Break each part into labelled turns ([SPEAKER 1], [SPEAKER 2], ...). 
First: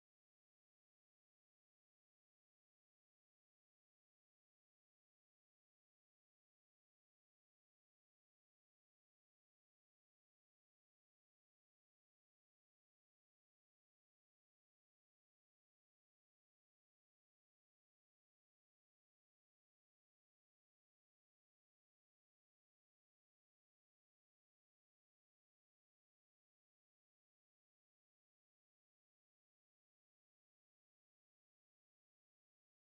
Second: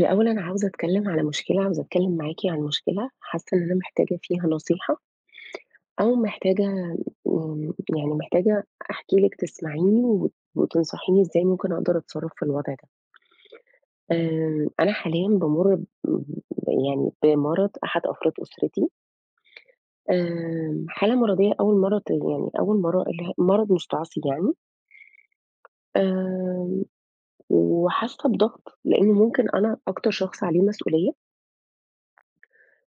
[SPEAKER 1] الأول أنا عاوزة أتكلم على مشكلة، عاوزة أتكلم معاكِ عن مشكلة حاسة إن أنا محتاجة فيها نصيحة، أو محتاجة يعني محتاجة أحكي لِك تسمعيني وتنصحيني إزاي ممكن أقدر أتصرّف في الوضع ده. أنا حاليًا بامُر يعني بمرض أحد أفراد أسرتي، حالة مرضية أول مرّة ت يعني أول مرّة ألاقيها مرض مستعصي يعني، آمم، وحاسة بضغط لإنه ممكن أنا أكتر شخص عليه مسؤولية،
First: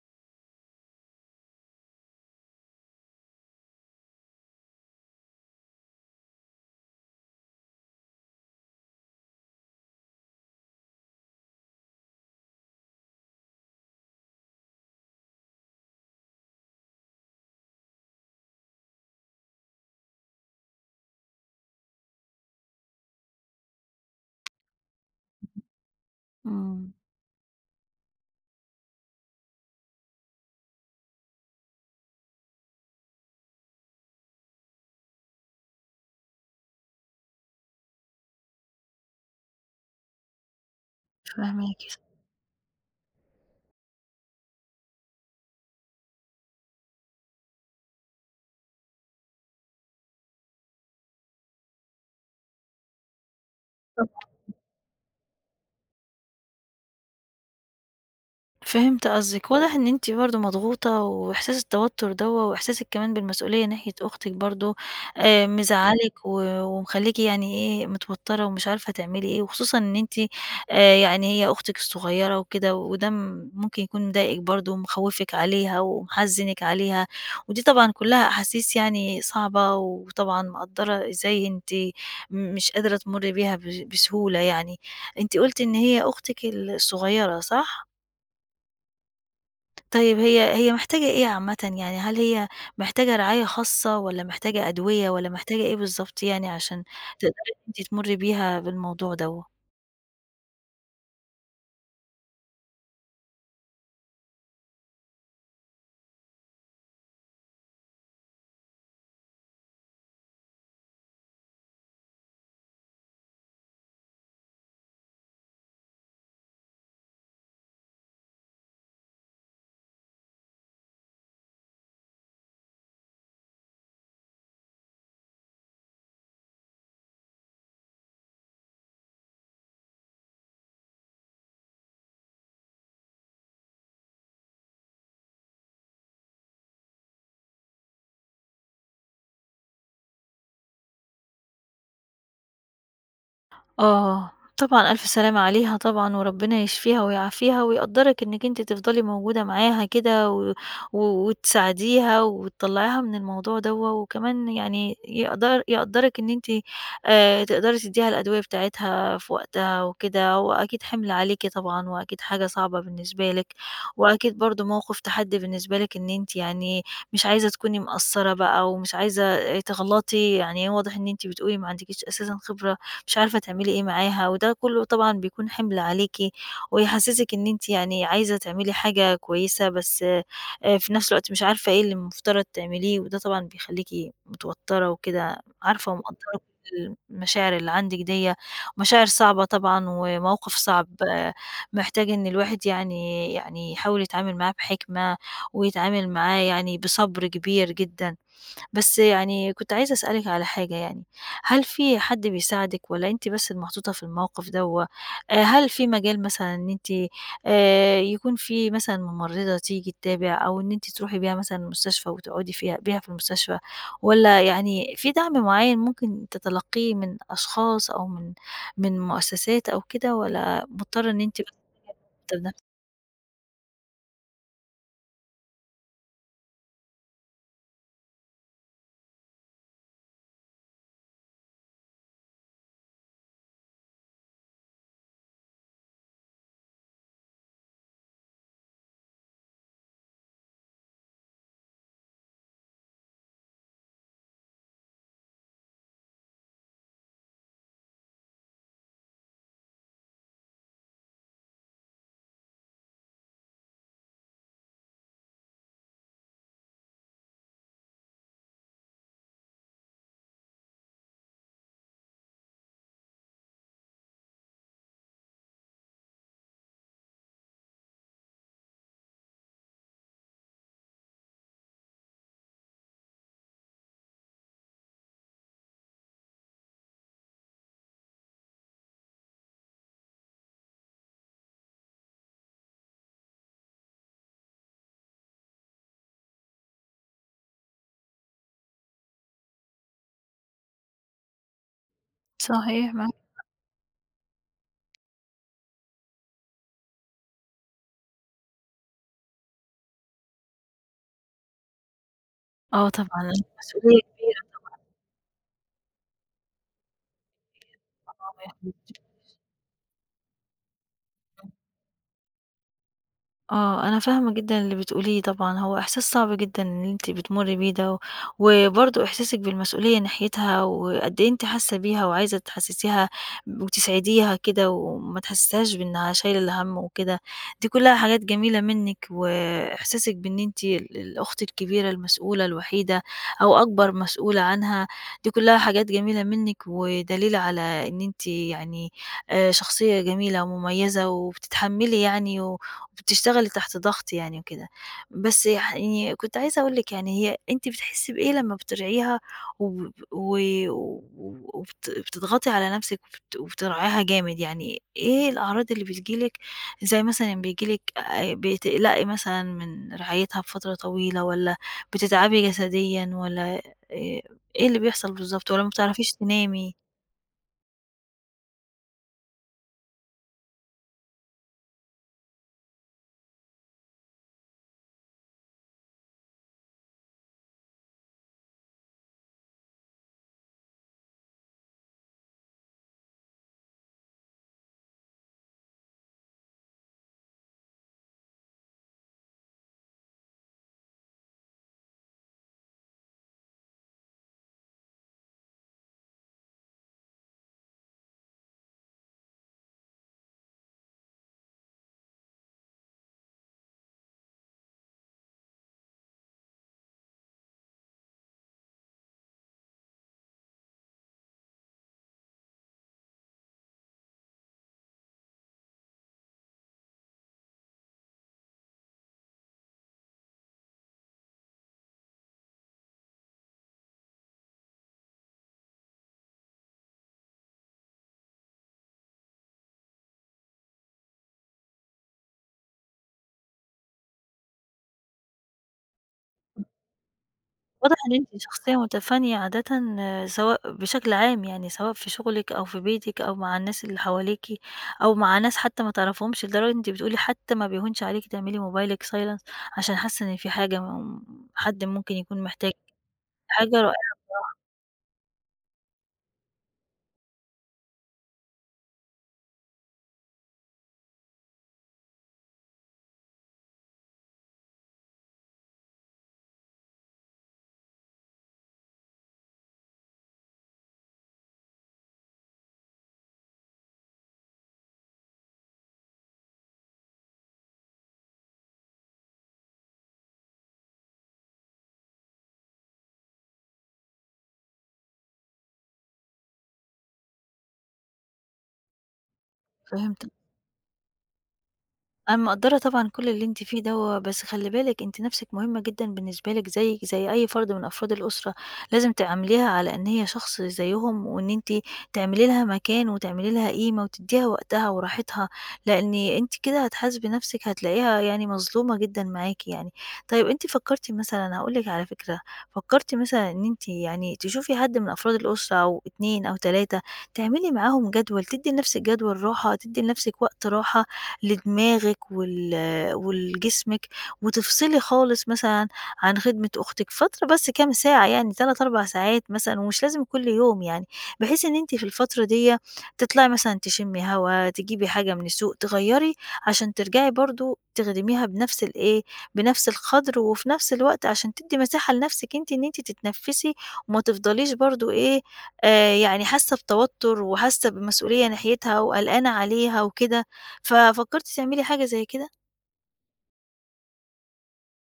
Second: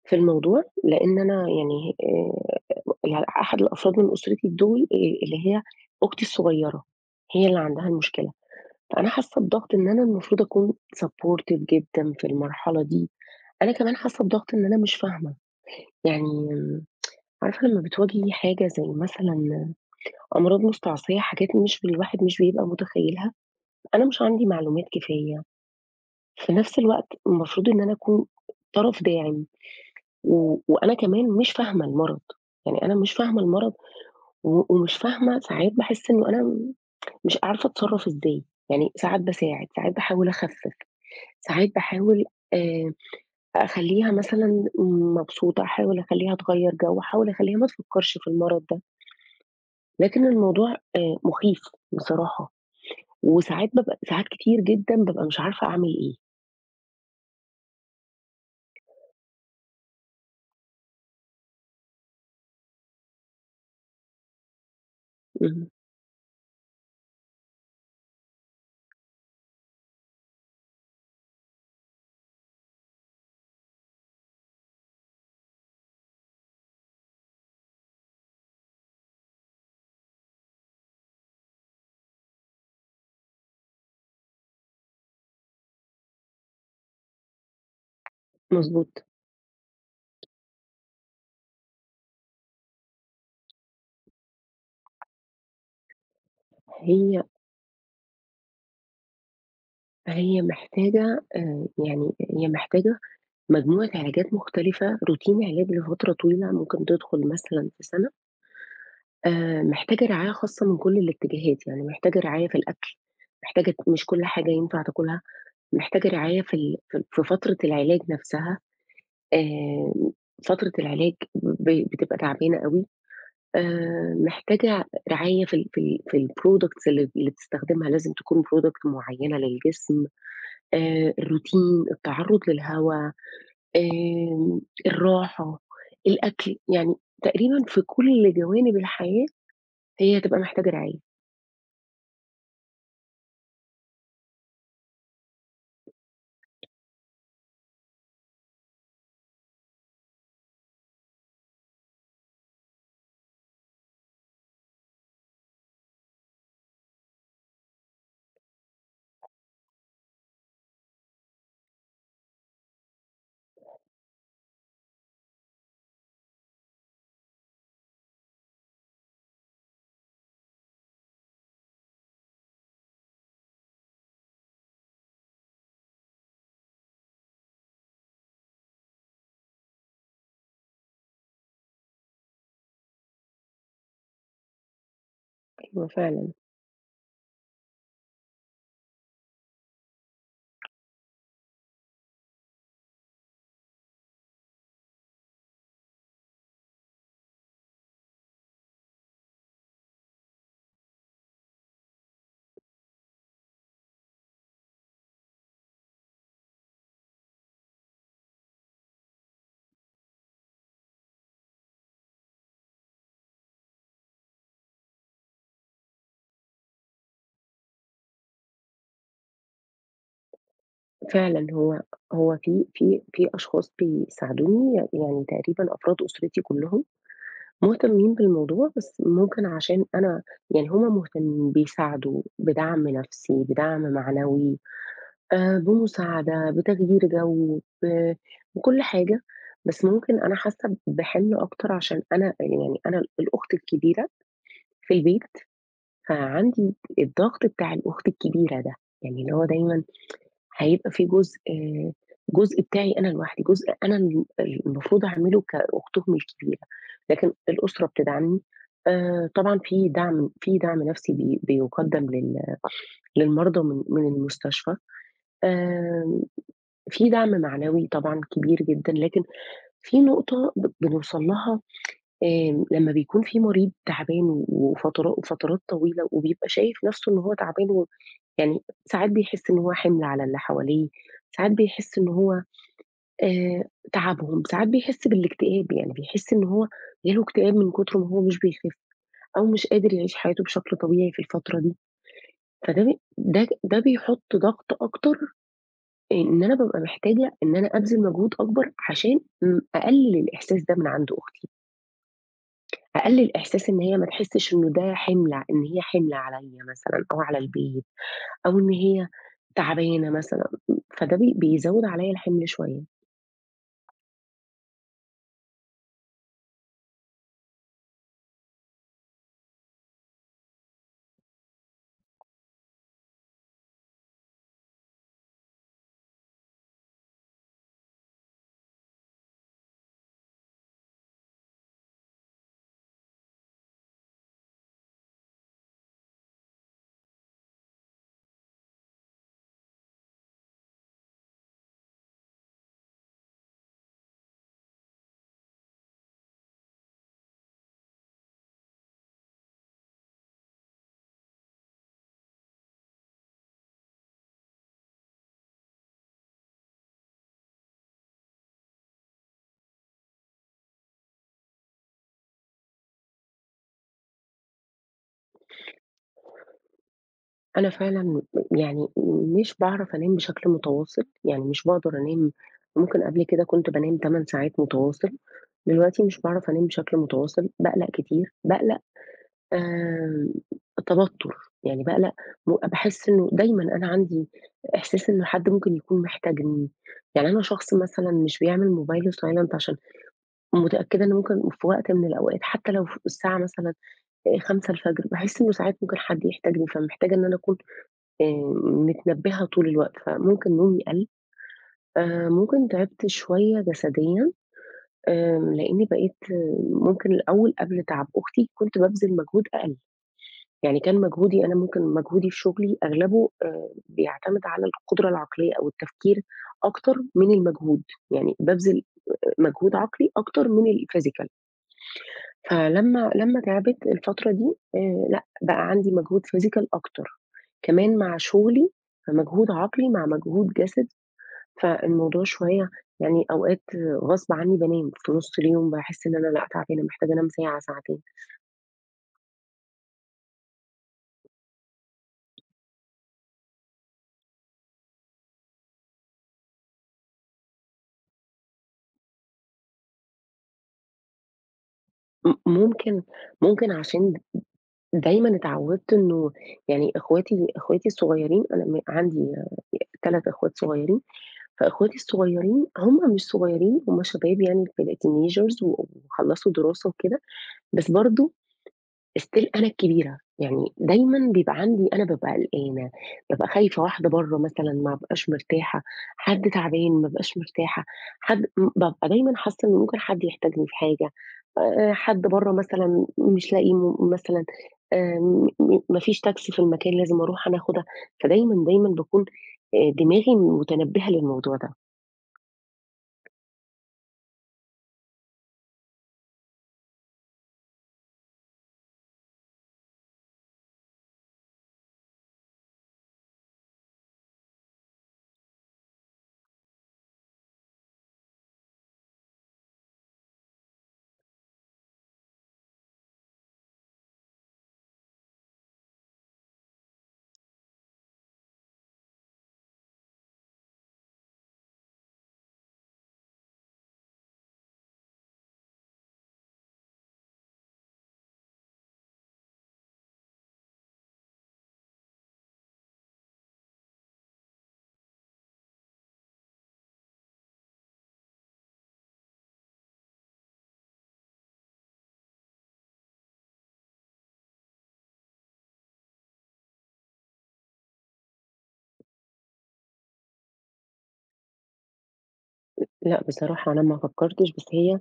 [SPEAKER 1] في الموضوع، لإن أنا يعني أحد الأفراد من أسرتي دول اللي هي أختي الصغيرة، هي اللي عندها المشكلة، فأنا حاسة بضغط إن أنا المفروض أكون supportive جدًا في المرحلة دي، أنا كمان حاسة بضغط إن أنا مش فاهمة، يعني عارفة لمّا بتواجهي حاجة زي مثلًا أمراض مستعصية، حاجات مش الواحد مش بيبقى متخيلها، أنا مش عندي معلومات كفاية، في نفس
[SPEAKER 2] إمم،
[SPEAKER 1] الوقت المفروض إن أنا أكون طرف داعم. وأنا كمان مش فاهمة المرض، يعني أنا مش فاهمة المرض ومش فاهمة ساعات باحس إنه أنا مش عارفة أتصرّف إزاي، يعني ساعات باساعد، ساعات باحاول أخفِّف، ساعات
[SPEAKER 2] فاهماك.
[SPEAKER 1] باحاول آآ أخلّيها مثلًا مبسوطة، أحاول أخلّيها تغيّر جو، أحاول أخلّيها ما تفكّرش في المرض ده، لكن الموضوع مخيف بصراحة، وساعات بابقى ساعات كتير جدًا بابقى مش عارفة أعمل إيه.
[SPEAKER 2] فهمت قصدِك، واضح إن أنتِ برضه مضغوطة، وإحساس التوتر دوّة، وإحساسِك كمان بالمسؤولية ناحية أختِك برضه
[SPEAKER 1] اهم،
[SPEAKER 2] مزعّلِك و ومخلّيكِ يعني إيه متوترة ومش عارفة تعملي إيه، وخصوصًا إن أنتِ يعني هي أختِك الصغيرة وكده، وده ممكن يكون مضايقِك برضه ومخوّفِك عليها ومحزّنِك عليها، ودي طبعًا كلّها أحاسيس يعني صعبة، وطبعًا مقدّرة إزاي أنتِ مش قادرة تمُرّي بيها بسهولة يعني. أنتِ قُلتِ إن هي أختِك الصغيرة، صح؟
[SPEAKER 1] مضبوط،
[SPEAKER 2] طيب هي محتاجة إيه عامةً يعني، هل هي محتاجة رعاية خاصة والّا محتاجة أدوية والّا محتاجة إيه بالضبط يعني عشان
[SPEAKER 1] هي
[SPEAKER 2] تقدري إن أنتِ تمُرّي بيها بالموضوع دوّة؟
[SPEAKER 1] هي محتاجة مجموعة علاجات مختلفة، روتين علاج لفترة طويلة ممكن تدخل مثلًا في سَنة، محتاجة رعاية خاصة من كل الاتجاهات، يعني محتاجة رعاية في الأكل، محتاجة مش كل حاجة ينفع تاكلها، محتاجة رعاية في ال في في فترة العلاج نفسها، آآ فترة العلاج بتبقى تعبانة أوي، محتاجة رعاية في ال في ال في الproducts اللي بتستخدمها، لازم تكون product معيّنة للجسم، الروتين، التعرُّض للهوا، الراحة، الأكل، يعني تقريبًا في كل جوانب الحياة هي هتبقى محتاجة رعاية.
[SPEAKER 2] آه، طبعًا ألف سلامة عليها طبعًا، وربنا يشفيها ويعافيها ويقدّرِك إنِّك أنتِ تفضلي موجودة معاها كده و و وتساعديها وتطلّعيها من الموضوع دوّة، وكمان يعني يقدر يقدّرِك إن أنتِ تقدري تدّيها الأدوية بتاعتها في وقتها وكده، هو أكيد حِمل عليكِ طبعًا وأكيد حاجة صعبة بالنسبة لِك، وأكيد برضه موقِف تحدّي بالنسبة لِك إن أنتِ يعني مش عايزة تكوني مقصّرة بقى ومش عايزة تغلطي، يعني واضح إن أنتِ بتقولي ما عندكيش أساسًا خبرة مش عارفة تعملي إيه معاها، وده كله طبعًا بيكون حِمل عليكِ، ويحسّسِك إن أنتِ يعني عايزة تعملي حاجة كويسة، بس في نفس الوقت مش عارفة إيه اللي المفترض تعمليه، وده طبعًا بيخلّيكِ متوتّرة وكده،
[SPEAKER 1] أيوه
[SPEAKER 2] عارفة ومقدّرة
[SPEAKER 1] فعلًا،
[SPEAKER 2] كل المشاعر اللي عندِك ديّة، مشاعر صعبة طبعًا وموقِف صعب آه، محتاج إن الواحد يعني يحاول يتعامل معاه بحِكمة، ويتعامل معاه يعني بصبر كبير جدًا. بس يعني كنت عايزة أسألِك على حاجة يعني، هل في حد بيساعدِك والّا أنتِ بس المحطوطة في الموقف دوّة؟ هل في مجال مثلًا إن أنتِ يكون في مثلًا ممرضة تيجي تتابع أو إن أنتِ تروحي بيها مثلًا المستشفى وتقعدي فيها بيها في المستشفى، والّا يعني في دعم معيّن ممكن تتلقيه من أشخاص أو من مؤسسات أو كده والّا مضطرة إن أنتِ
[SPEAKER 1] فعلًا
[SPEAKER 2] بس
[SPEAKER 1] هو
[SPEAKER 2] تبدأ؟
[SPEAKER 1] في أشخاص بيساعدوني، يعني تقريبًا أفراد أسرتي كلّهم مهتمين بالموضوع، بس ممكن عشان أنا يعني هُم مهتمين، بيساعدوا بدعم نفسي، بدعم معنوي، بمساعدة، بتغيير جو، بكل حاجة، بس ممكن أنا حاسة بحِمل أكتر عشان أنا يعني أنا الأخت الكبيرة في البيت، فعندي الضغط بتاع الأخت الكبيرة ده، يعني اللي هو دايمًا هيبقى في جزء جزء بتاعي أنا لوحدي، جزء أنا المفروض أعمله كأختهم الكبيرة، لكن الأسرة بتدعمني، طبعًا في دعم نفسي بيُقدّم للمرضى من المستشفى، آآ في دعم معنوي طبعًا كبير جدًا، لكن في نقطة بنوصل لها لمّا بيكون في مريض تعبان و وفترا وفترات طويلة وبيبقى شايف نَفْسه إن هو تعبان يعني ساعات بيحس إن هو حِمل على اللي حواليه، ساعات بيحس إن هو آآ تعبهم، ساعات بيحس بالاكتئاب، يعني بيحس إن هو جاله اكتئاب من كتر ما هو مش بيخِف أو مش قادر يعيش حياته بشكل طبيعي في الفترة دي، فده
[SPEAKER 2] صحيح
[SPEAKER 1] ب
[SPEAKER 2] معاكِ.
[SPEAKER 1] ده ده بيحُط ضغط أكتر إن أنا بابقى محتاجة إن أنا أبذل مجهود أكبر عشان أقلِّل الإحساس ده من عند أختي.
[SPEAKER 2] آه، طبعًا
[SPEAKER 1] أقلل إحساس إن هي
[SPEAKER 2] مسؤولية
[SPEAKER 1] ما تحسّش إنه ده حِمل إن هي حِمل عليّا مثلًا أو على البيت أو إن
[SPEAKER 2] كبيرة.
[SPEAKER 1] هي تعبانة مثلًا، فده بيزوّد عليّا الحِمل شوية.
[SPEAKER 2] آه، أنا فاهمة جدًا اللي بتقوليه طبعًا، هو إحساس صعب جدًا اللي أنتِ بتمُرّي بيه ده، و- وبرضه إحساسِك بالمسؤولية ناحيتها، وقد إيه أنتِ حاسة بيها وعايزة تحسّسيها وتسعديها كده، وما تحسّسهاش بإنها شايلة الهَم وكده، دي كلّها حاجات جميلة منِّك، وإحساسِك بإن أنتِ الأخت الكبيرة المسؤولة الوحيدة أو أكبر مسؤولة عنها، دي كلّها حاجات جميلة منِّك، ودليل على إن أنتِ يعني شخصية جميلة ومميزة، وبتتحمّلي يعني بتشتغلي تحت ضغط يعني وكده. بس يعني كنت عايزة أقول لِك يعني هي أنتِ بتحسّي بإيه لمّا بترعيها وب و و- وبت بتضغطي على نَفْسِك وبتراعيها جامد، يعني إيه الأعراض اللي بتيجي لِك، زي مثلًا بييجي لِك بتقلقي مثلًا من رعايتها بفترة طويلة والّا بتتعبي جسديًا والّا إيه اللي بيحصل بالضبط والّا ما بتعرفيش تنامي؟
[SPEAKER 1] أنا فعلًا يعني مش باعرف أنام بشكل متواصل، يعني مش باقدر أنام ممكن قبل كده كنت بانام 8 ساعات متواصل، دلوقتي مش باعرف أنام بشكل متواصل، باقلق كتير، باقلق آمم، توتُّر، يعني باقلق باحس إنه دايمًا أنا عندي إحساس إنه حد ممكن يكون محتاجني، يعني أنا شخص مثلًا مش بيعمل موبايله silent عشان متأكدة إنه ممكن في وقت من الأوقات حتى لو ف الساعة مثلًا 5:00 باحس إنه ساعات ممكن حد يحتاجني، فمحتاجة إن أنا أكون آآ متنبهة طول الوقت، فممكن نومي قَل، ممكن تعبت شوية جسديًا، لإني بقيت ممكن الأول قبل تعب أختي كنت بابذل مجهود أقل. يعني كان مجهودي أنا ممكن مجهودي في شغلي أغلبه بيعتمد على القدرة العقلية أو التفكير أكتر من المجهود، يعني بابذل مجهود عقلي أكتر من الphysical لمّا تعبت الفترة دي لأ، بقى عندي مجهود physical أكتر، كمان مع شغلي فمجهود عقلي مع مجهود جسدي، فالموضوع شوية يعني أوقات غصب عني بانام في نُص اليوم باحس إن أنا لأ تعبانة محتاجة أنام ساعة،
[SPEAKER 2] واضح
[SPEAKER 1] ساعتين،
[SPEAKER 2] إن أنتِ شخصية متفانية عادةً، آه، سواء بشكل عام يعني، سواء في شغلِك أو في بيتِك أو مع الناس اللي حواليكِ أو مع ناس حتى ما تعرفيهمش، لدرجة أنتِ بتقولي حتى ما بيهونش عليكِ تعملي موبايلِك silence عشان حاسة إن في حاجة حد ممكن
[SPEAKER 1] م
[SPEAKER 2] يكون محتاج
[SPEAKER 1] ممكن
[SPEAKER 2] حاجة
[SPEAKER 1] ممكن
[SPEAKER 2] رائعة،
[SPEAKER 1] عشان دايمًا اتعودت إنه يعني إخواتي الصغيّرين أنا عندي 3 إخوات صغيّرين، فإخواتي الصغيّرين هُم مش صغيّرين هُم شباب يعني في الteenagers وخلّصوا دراسة وكده، بس برضه still أنا الكبيرة، يعني دايمًا بيبقى عندي أنا بابقى قلقانة، بابقى خايفة واحدة برّه مثلًا ما ابقاش مرتاحة، حد تعبان ما ابقاش مرتاحة، حد م بابقى دايمًا حاسة إن ممكن حد يحتاجني في حاجة، حد برّه مثلًا مش لاقي مثلًا م م ما فيش تاكسي في المكان لازم أروح أنا آخُدها، فدايمًا، دايمًا باكون
[SPEAKER 2] فهمتِك.
[SPEAKER 1] دماغي متنبهة للموضوع ده.
[SPEAKER 2] أنا مقدّرة طبعًا كل اللي أنتِ فيه دوّة، بس خلّي بالِك أنتِ نَفْسِك مهمة جدًا بالنسبة لِك زيِّك زي أي فرد من أفراد الأسرة، لازم تعامليها على إن هي شخص زيّهم، وإن أنتِ تعملي لها مكان وتعملي لها قيمة وتدّيها وقتها وراحتها، لإن أنتِ كده هتحاسبي نَفْسِك هتلاقيها يعني مظلومة جدًا معاكِ يعني. طيب أنتِ فكّرتِ مثلًا هاقول لِك على فكرة، فكّرتِ مثلًا إن أنتِ يعني تشوفي حد من أفراد الأسرة أو 2 أو 3 تعملي معاهم جدول، تدّي لنَفْسِك جدول راحة، تدّي لنَفْسِك وقت راحة لدماغِك ولجسمِك، وتفصلي خالص مثلًا عن خدمة أختِك فترة بس كام ساعة يعني 3، 4 ساعات مثلًا ومش لازم كل يوم يعني، بحيث إن أنتِ في الفترة ديّة تطلعي مثلًا تشمي هوا، تجيبي حاجة من السوق، تغيّري عشان ترجعي برضه تخدميها بنفس الإيه، بنفس القدر وفي نفس الوقت عشان تدّي مساحة لنفسِك أنتِ إن أنتِ تتنفّسي وما تفضليش برضه إيه، يعني حاسة بتوتر وحاسة بمسؤولية ناحيتها وقلقانة عليها وكده. ففكرتِ تعملي حاجة زي كده؟
[SPEAKER 1] لأ بصراحة أنا ما فكّرتش، بس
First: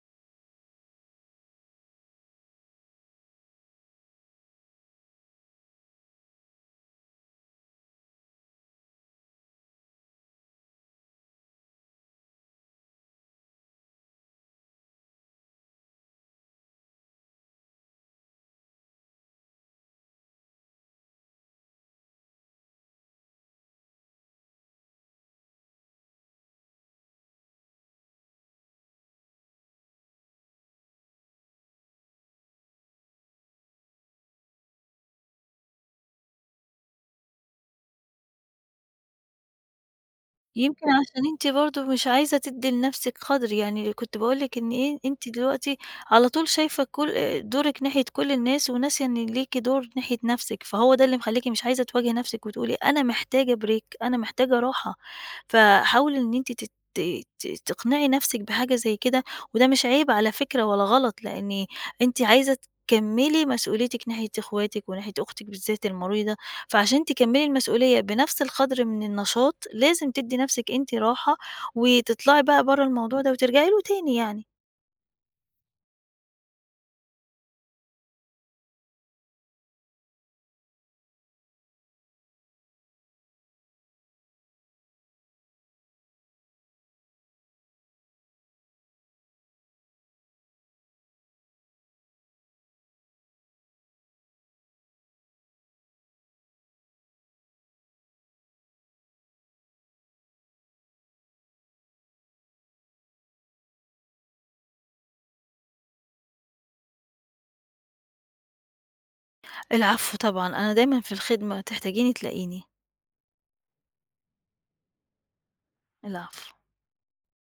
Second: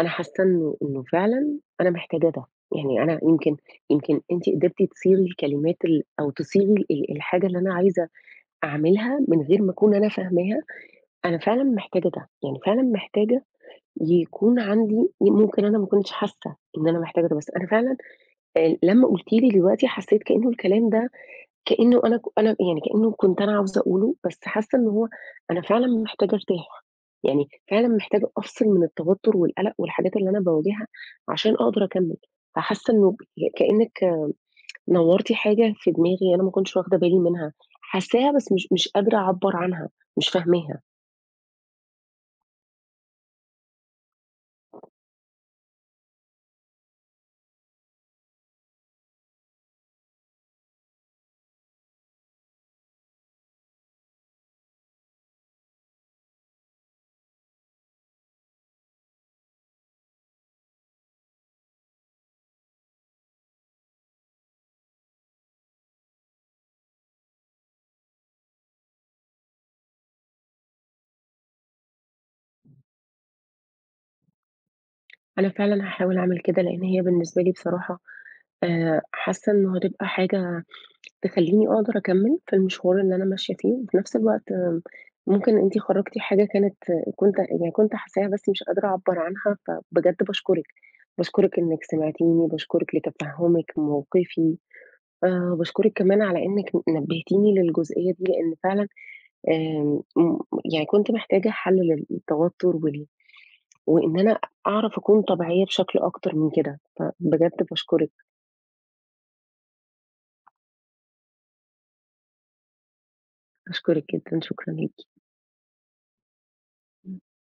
[SPEAKER 1] أنا حاسة إنه فعلًا أنا محتاجة ده، يعني أنا يمكن يمكن أنتِ قدرتِ تصيغي الكلمات أو تصيغي الحاجة اللي أنا عايزة أعملها من غير ما أكون أنا فاهماها، أنا فعلًا محتاجة ده، يعني فعلًا محتاجة يكون عندي ممكن أنا ما كنتش حاسة إن أنا محتاجة ده، بس أنا فعلًا لمّا قلتِ لي دلوقتي حسيت كأنه الكلام ده كإنه أنا ك أنا يعني كإنه كنت أنا عاوزة أقوله، بس حاسة إن أنا فعلًا محتاجة أرتاح، يعني فعلًا محتاجة أفصل من التوتر والقلق والحاجات اللي أنا باواجهها عشان أقدر أكمّل، فحاسة إنه كإنِّك نوّرتِ حاجة في دماغي أنا ما كنتش واخدة بالي منها، حاساها بس مش قادرة أعبّر عنها، مش فاهماها.
[SPEAKER 2] يمكن عشان أنتِ برضه مش عايزة تدّي لنفسِك قدر، يعني كنت باقول لِك إن إيه، أنتِ دلوقتي على طول شايفة كل دورِك ناحية كل الناس وناسية إن ليكِ دور ناحية نفسِك، فهو ده اللي مخلّيكِ مش عايزة تواجهي نفسِك وتقولي أنا محتاجة break، أنا محتاجة راحة. فحاولي إن أنتِ تت ت تقنعي نفسِك بحاجة زي كده، وده مش عيب على فكرة ولا غلط، لإن أنتِ عايزة تكمّلي مسؤوليتِك ناحية إخواتِك وناحية أختِك بالذات المريضة. فعشان تكمّلي المسؤولية بنفس القدر من النشاط، لازم تدّي نفسِك أنتِ راحة، وتطلعي بقى برّه الموضوع ده وترجعي له تاني يعني.
[SPEAKER 1] أنا فعلًا هاحاول أعمل كده، لإن هي بالنسبة لي بصراحة حاسة إنه هتبقى حاجة تخلّيني أقدر أكمّل في المشوار اللي أنا ماشية فيه، وفي نفس الوقت ممكن أنتِ خرّجتِ حاجة كانت كنت يعني كنت حاساها بس مش قادرة أعبّر عنها، فبجد باشكرِك، باشكرِك إنِّك سمعتيني، باشكرِك لتفهُّمِك موقفي، باشكرِك كمان على إنِّك نبّهتيني للجزئية دي، لإن فعلًا آمم، م يعني كنت محتاجة حل للتوتر وإن أنا أعرف أكون طبيعية بشكل أكتر من كده، فبجد باشكرِك،
[SPEAKER 2] العفو طبعًا، أنا دايمًا في الخدمة، تحتاجيني تلاقيني.
[SPEAKER 1] باشكرِك جدًا، شكرًا ليكِ.
[SPEAKER 2] العفو.